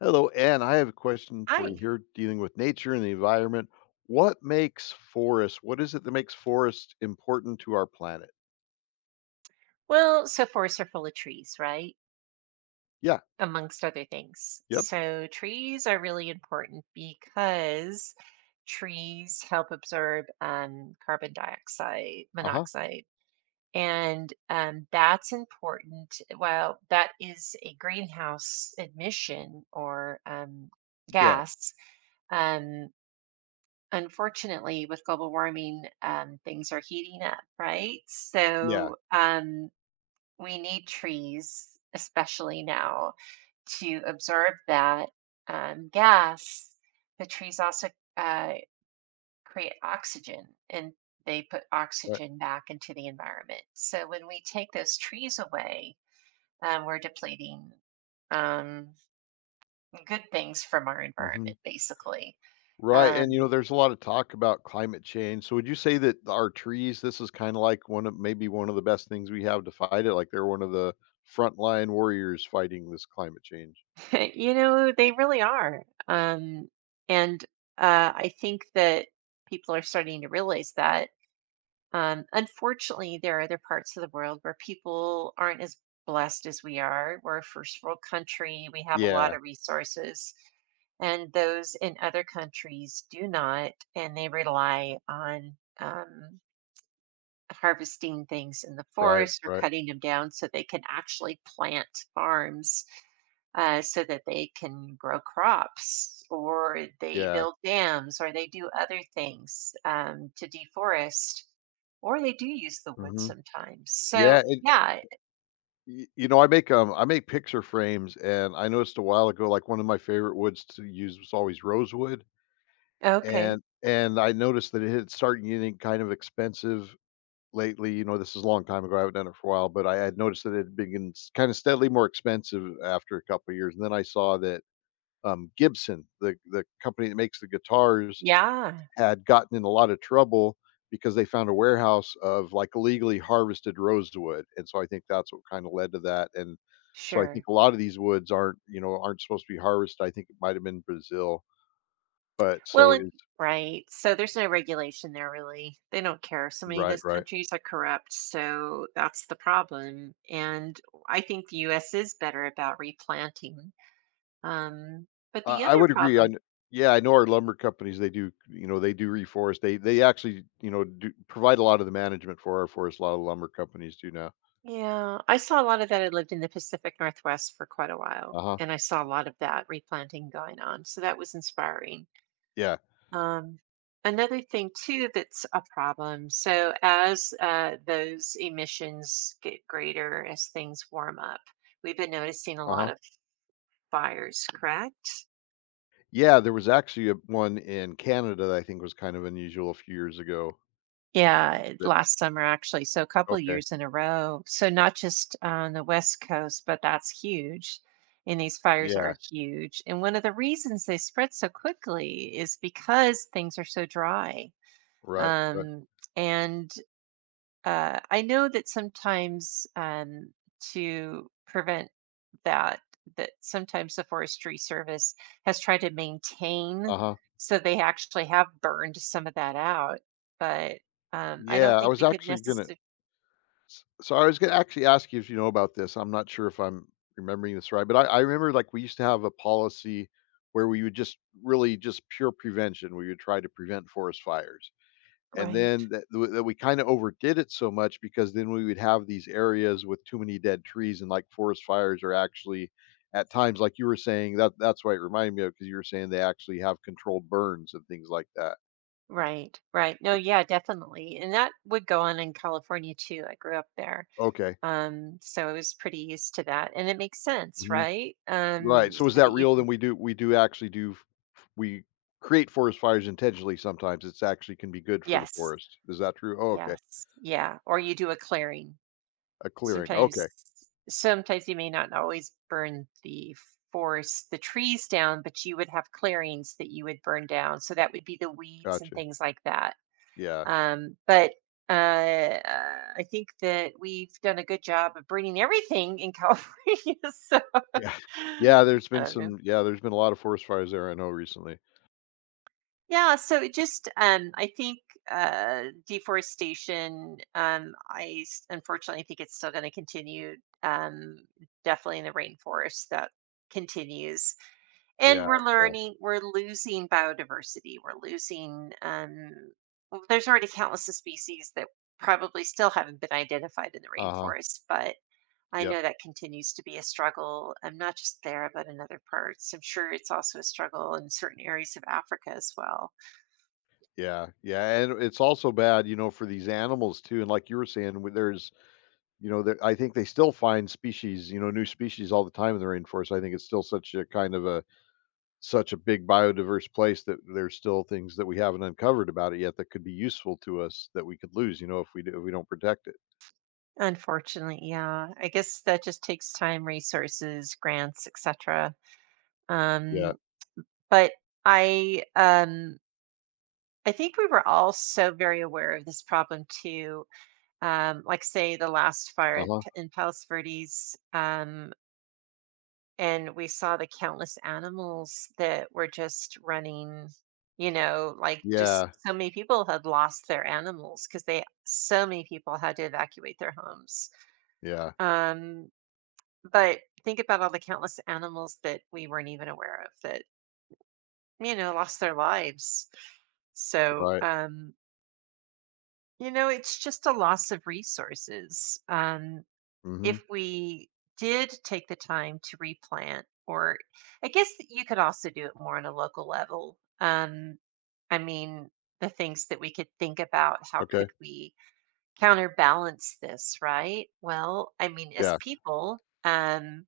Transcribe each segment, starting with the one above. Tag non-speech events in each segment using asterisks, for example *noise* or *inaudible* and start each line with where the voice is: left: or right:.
left: Hello, Anne. I have a question for you
right: Hi.
left: here dealing with nature and the environment. What makes forests? What is it that makes forests important to our planet?
right: Well, so forests are full of trees, right?
left: Yeah.
right: Amongst other things.
left: Yep.
right: So trees are really important because trees help absorb carbon dioxide,
left: Uh huh.
right: monoxide. And that's important. Well, that is a greenhouse emission or
left: Yeah.
right: gas. Um, unfortunately, with global warming, things are heating up, right?
left: Yeah.
right: We need trees, especially now, to absorb that gas. The trees also uh, create oxygen and they put
left: Right.
right: oxygen back into the environment. So when we take those trees away, we're depleting um, good things from our
left: Hmm.
right: environment, basically.
left: Right. And, you
right: Um,
left: know, there's a lot of talk about climate change. So would you say that our trees, this is kind of like one of maybe one of the best things we have to fight it? Like they're one of the frontline warriors fighting this climate change.
right: *laughs* you know, they really are. And I think that people are starting to realize that. Unfortunately, there are other parts of the world where people aren't as blessed as we are. We're a first world country, we have a lot
left: Yeah.
right: of resources, and those in other countries do not, and they rely on harvesting things in the
left: Right.
right: forest or
left: Right.
right: cutting them down so they can actually plant farms, so that they can grow crops or they
left: Yeah.
right: build dams or they do other things to deforest or they do use the wood
left: Hmm.
right: sometimes. So,
left: Yeah.
right: yeah.
left: Y you know, I make picture frames, and I noticed a while ago, like, one of my favorite woods to use was always rosewood,
right: Okay.
left: and I noticed that it had started getting kind of expensive lately. You know, this is a long time ago, I haven't done it for a while, but I had noticed that it had been kinda steadily more expensive after a couple of years, and then I saw that, Gibson, the company that makes the guitars,
right: Yeah.
left: had gotten in a lot of trouble because they found a warehouse of, like, illegally harvested rosewood, and so I think that's what kinda led to that. And so I
right: Sure.
left: think a lot of these woods aren't, you know, aren't supposed to be harvested. I think it might have been Brazil, but
right: Well,
left: so
right: and
left: it's
right: right. So there's no regulation there really. They don't care. So many of
left: Right,
right: those
left: right.
right: countries are corrupt. So that's the problem. And I think the US is better about replanting. Um, but
left: I
right: the
left: I
right: other
left: would agree
right: problem,
left: on Yeah, I know our lumber companies, they do, you know, they do reforest, they actually, you know, do provide a lot of the management for our forest, a lot of lumber companies do now.
right: yeah, I saw a lot of that. I lived in the Pacific Northwest for quite a while,
left: Uh-huh.
right: and I saw a lot of that replanting going on. So that was inspiring.
left: Yeah.
right: Um, Another thing too that's a problem. So as those emissions get greater, as things warm up, we've been noticing a lot
left: Uh-huh.
right: of fires. Correct?
left: Yeah, there was actually a one in Canada that I think was kind of unusual a few years ago.
right: Yeah,
left: That
right: last summer actually. So a couple
left: okay.
right: years in a row. So not just on the west coast, but that's huge. And these fires are
left: Yeah,
right: huge. And one of the reasons they spread so quickly is because things are so dry.
left: right, right.
right: Um, and I know that sometimes, to prevent that, that, sometimes the Forestry Service has tried to maintain,
left: Uh-huh.
right: so they actually have burned some of that out. But I don't
left: Yeah, I
right: think
left: was
right: they could
left: actually gonna
right: necessarily.
left: s so I was gonna actually ask you if you know about this. I'm not sure if I'm remembering this right, but I remember, like, we used to have a policy where we would just really just pure prevention, we would try to prevent forest fires, and
right: Right,
left: then that we kinda overdid it so much because then we would have these areas with too many dead trees and, like, forest fires are actually at times, like you were saying, that that's why it reminded me of, because you were saying they actually have controlled burns and things like that.
right: right. No, yeah, definitely. And that would go on in California too. I grew up there.
left: Okay.
right: So I was pretty used to that. And it makes sense,
left: Mhm.
right: right?
left: Right, so is
right: So that
left: that
right: you
left: real?
right: can,
left: Then we do actually do f f we create forest fires intentionally sometimes, it's actually can be good for the
right: yes,
left: forest. Is that true? Oh, okay.
right: yes, yeah. Or you do a clearing,
left: A clearing,
right: sometimes
left: okay,
right: sometimes you may not always burn the forest the trees down, but you would have clearings that you would burn down, so that would be the weeds and
left: gotcha.
right: things like that.
left: Yeah,
right: But I think that we've done a good job of burning everything in California. *laughs* so
left: yeah. *laughs* Yeah, there's
right: I
left: been
right: don't know
left: some, there's been a lot of forest fires there I know recently.
right: Yeah, so it just, I think deforestation, unfortunately, think it's still going to continue, um definitely in the rainforest. That continues. And
left: Yeah,
right: we're
left: yeah.
right: learning, we're losing biodiversity. We're losing Well, there's already countless of species that probably still haven't been identified in the
left: Uh-huh.
right: rainforest, but I
left: Yep.
right: know that continues to be a struggle. I'm not just there, but in other parts. I'm sure it's also a struggle in certain areas of Africa as well.
left: Yeah, yeah, and it's also bad, you know, for these animals too, and like you were saying, where there's you know, there I think they still find species, you know, new species all the time in the rainforest. I think it's still such a big biodiverse place that there's still things that we haven't uncovered about it yet that could be useful to us that we could lose, you know, if we don't protect it.
right: Unfortunately, yeah. I guess that just takes time, resources, grants, etc.
left: Yeah.
right: Um, but I um I think we were all so very aware of this problem too. Like say the last fire at
left: Uh-huh.
right: In Palos Verdes, and we saw the countless animals that were just running, you know, like just
left: Yeah.
right: so many people had lost their animals because they so many people had to evacuate their homes.
left: Yeah.
right: Um, But think about all the countless animals that we weren't even aware of that, you know, lost their lives. So,
left: Right.
right: you know, it's just a loss of resources. If
left: Mhm.
right: we did take the time to replant, or I guess that you could also do it more on a local level. I mean, the things that we could think about, how
left: Okay.
right: could we counterbalance this, right? Well, I mean, as
left: Yeah.
right: people, um,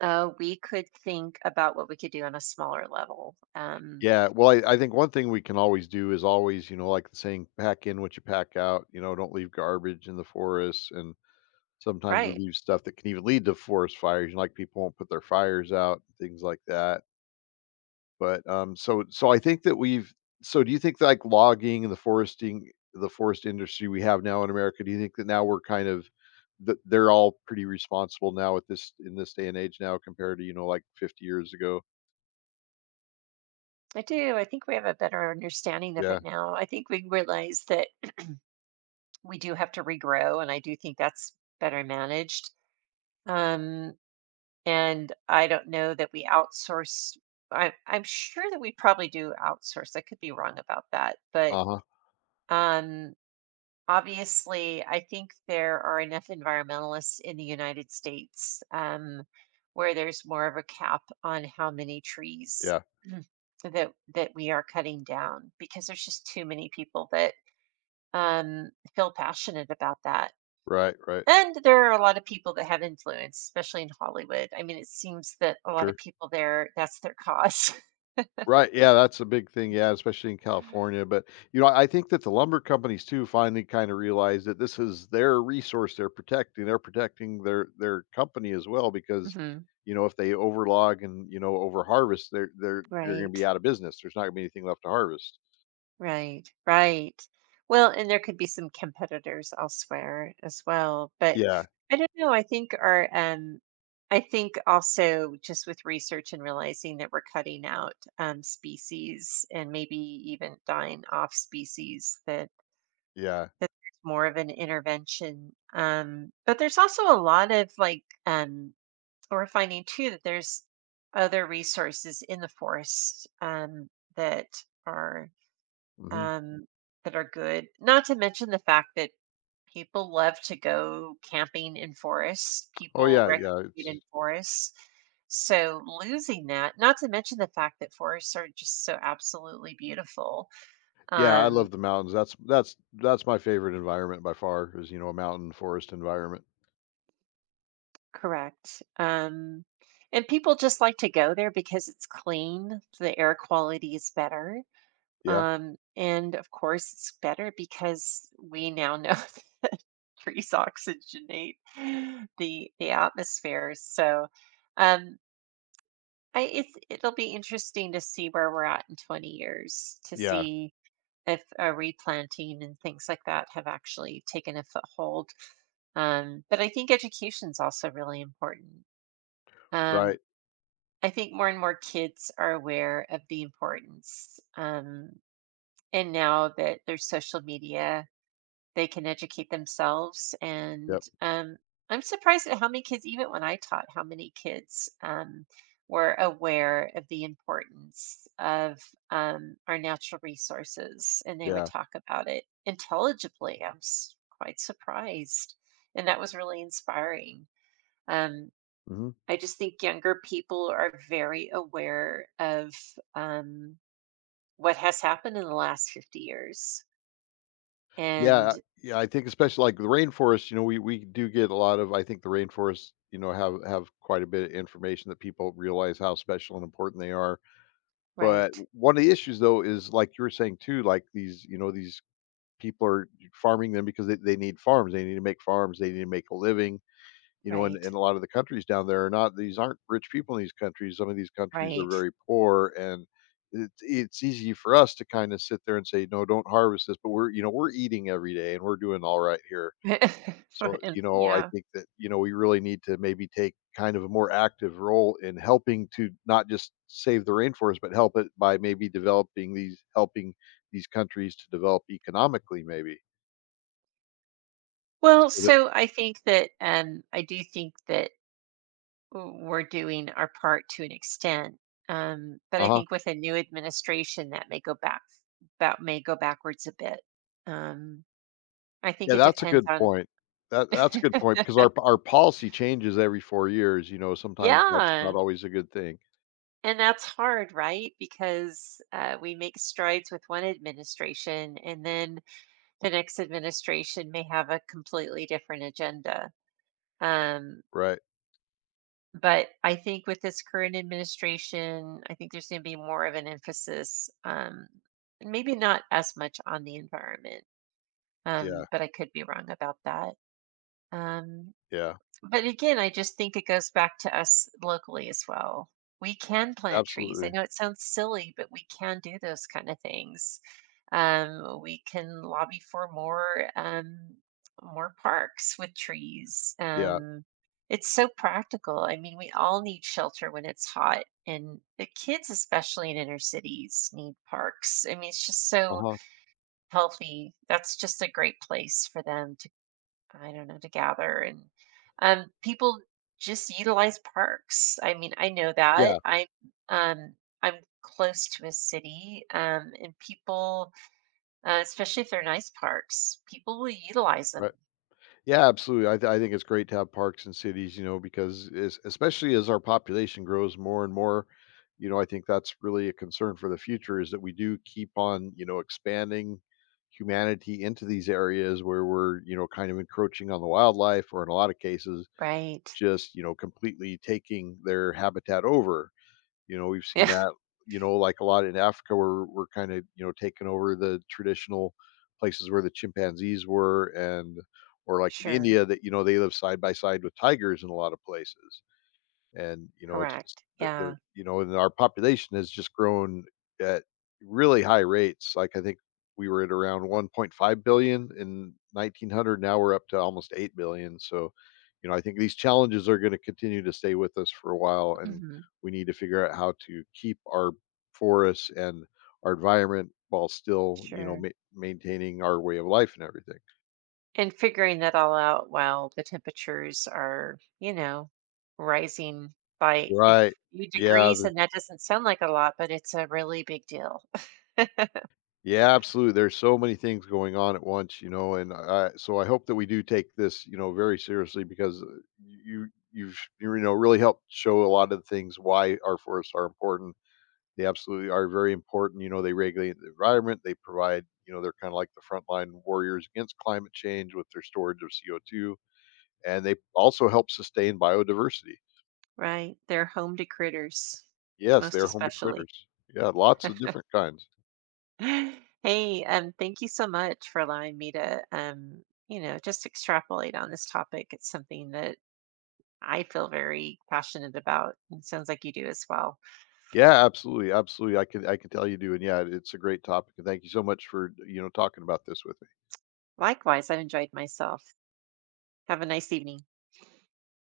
right: We could think about what we could do on a smaller level.
left: Yeah. Well, I think one thing we can always do is always, you know, like the saying, pack in what you pack out, you know, don't leave garbage in the forests. And sometimes we
right: Right.
left: leave stuff that can even lead to forest fires. You know, like people won't put their fires out, things like that. But, so I think that we've so do you think like logging and the forest industry we have now in America, do you think that now we're kind of that they're all pretty responsible now at this in this day and age now compared to, you know, like 50 years ago?
right: I do. I think we have a better understanding of it
left: Yeah.
right: now. I think we realize that *clears throat* we do have to regrow, and I do think that's better managed. Um, and I don't know that we outsource. I'm sure that we probably do outsource. I could be wrong about that, but
left: Uh-huh.
right: um, obviously, I think there are enough environmentalists in the United States where there's more of a cap on how many trees
left: Yeah.
right: *clears throat* that we are cutting down because there's just too many people that feel passionate about that.
left: Right, right.
right: And there are a lot of people that have influence, especially in Hollywood. I mean, it seems that a lot of
left: Sure.
right: people there, that's their, because
left: Right, yeah, that's a big thing, yeah, especially in California, but, you know, I think that the lumber companies too finally kinda realized that this is their resource they're protecting their company as well
right: *laughs*
left: because,
right: hmm.
left: you know, if they overlog and, you know, overharvest, they're you're gonna
right: Right.
left: be out of business, there's not gonna be anything left to harvest.
right: Right, right. Well, and there could be some competitors elsewhere as well, but
left: Yeah,
right: I don't know. I think also, just with research and realizing that we're cutting out species and maybe even dying off species, that
left: yeah,
right: that there's more of an intervention. But there's also a lot of, like, we're finding too that there's other resources in the forest, that are,
left: mhm.
right: um, that are good. Not to mention the fact that people love to go camping in forests.
left: Oh,
right: People
left: yeah,
right: recreate
left: yeah,
right: in
left: it's
right: forests. So losing that, not to mention the fact that forests are just so absolutely beautiful.
left: Yeah, I
right: Um,
left: love the mountains, that's my favorite environment by far is, you know, a mountain forest environment.
right: Correct. And people just like to go there because it's clean. The air quality is better.
left: Yeah,
right: And of course, it's better because we now know *laughs* trees oxygenate the atmosphere. So, um, it's it'll be interesting to see where we're at in 20 years to
left: yeah,
right: see if replanting and things like that have actually taken a foothold. But I think education's also really important. Um,
left: right,
right: I think more and more kids are aware of the importance. And now that there's social media, they can educate themselves, and
left: yep,
right: I'm surprised at how many kids, even when I taught, how many kids, were aware of the importance of, our natural resources, and they would
left: yeah,
right: talk about it intelligibly. Quite surprised, and that was really inspiring. um,
left: mhm.
right: I just think younger people are very aware of, um, what has happened in the last 50 years.
left: Yeah,
right: And
left: yeah, I think especially like the rainforest, you know, we do get a lot of I think the rainforest, you know, have quite a bit of information that people realize how special and important they are. But
right: right
left: one of the issues though is like you were saying too, like these, you know, these people are farming them because they need farms. They need to make farms, they need to make a living you know, in,
right: right
left: in a lot of the countries down there are not these aren't rich people in these countries. Some of these countries are
right: right
left: very poor, and it's easy for us to kind of sit there and say, no, don't harvest this, but we're you know we're eating every day and we're doing all right here. So
right: *laughs*
left: you know, I
right: Yeah.
left: think that you know we really need to maybe take kind of a more active role in helping to not just save the rainforest, but help it by maybe developing these helping these countries to develop economically, maybe
right: Well,
left: so that
right: so I think that, I do think that we're doing our part to an extent, but
left: uh
right: I
left: huh
right: think with a new administration, that may go backwards a bit. Um, I think
left: Yeah,
right: it
left: that's a
right: depends
left: good
right: on.
left: point. That's a good point because
right: *laughs*
left: our policy changes every 4 years, you know, sometimes that's not
right: Yeah.
left: always a good thing,
right: And that's hard, right? Because we make strides with one administration, and then the next administration may have a completely different agenda. Um,
left: right?
right: But I think with this current administration, I think there's going to be more of an emphasis, maybe not as much on the environment,
left: Yeah,
right: but I could be wrong about that. Um,
left: yeah,
right: but again, I just think it goes back to us locally as well. We can plant trees. I
left: absolutely.
right: know it sounds silly, but we can do those kind of things. We can lobby for more, more parks with trees.
left: Yeah,
right: It's so practical. I mean, we all need shelter when it's hot, and the kids, especially in inner cities, need parks. I mean, it's just so
left: uh-huh.
right: healthy. That's just a great place for them to, I don't know, to gather, and people just utilize parks. I mean, I know that.
left: Yeah,
right: Um I'm close to a city, and people, especially if they're nice parks, people will utilize them.
left: right. Yeah, absolutely. I think it's great to have parks and cities, you know, because es especially as our population grows more and more, you know, I think that's really a concern for the future is that we do keep on, you know, expanding humanity into these areas where we're, you know, kind of encroaching on the wildlife or in a lot of cases
right: Right.
left: just, you know, completely taking their habitat over. You know, we've seen
right: Yeah. *laughs*
left: that, you know, like a lot in Africa where we're kind of, you know, taking over the traditional places where the chimpanzees were and or like in
right: Sure.
left: India that, you know, they live side by side with tigers in a lot of places. And, you know, it's just
right: Correct.
left: the
right: Yeah.
left: you know, and our population has just grown at really high rates. Like I think we were at around 1.5 billion in 1900. Now we're up to almost 8 billion. So, you know, I think these challenges are going to continue to stay with us for a while, and
right: Hmm.
left: we need to figure out how to keep our forests and our environment while still, you know,
right: Sure.
left: maintaining our way of life and everything.
right: And figuring that all out while the temperatures are, you know, rising by a
left: Right.
right: few
left: Yeah.
right: degrees. And that doesn't sound like a lot, but it's a really big deal.
left: Yeah, absolutely. There's so many things going on at once, you know, and I, so I hope that we do take this, you know, very seriously because you've you know really helped show a lot of the things why our forests are important. They absolutely are very important. You know, they regulate the environment. They provide, you know, they're kind of like the frontline warriors against climate change with their storage of CO2, and they also help sustain biodiversity.
right: Right, they're home to critters,
left: Yes,
right: most
left: they're home to
right: especially.
left: critters. Yeah, lots of different kinds.
right: *laughs* Hey, thank you so much for allowing me to, you know, just extrapolate on this topic. It's something that I feel very passionate about, and sounds like you do as well.
left: Yeah, absolutely, absolutely. I can tell you do, and yeah, it's a great topic, and thank you so much for you know talking about this with me.
right: Likewise, I've enjoyed myself. Have a nice evening.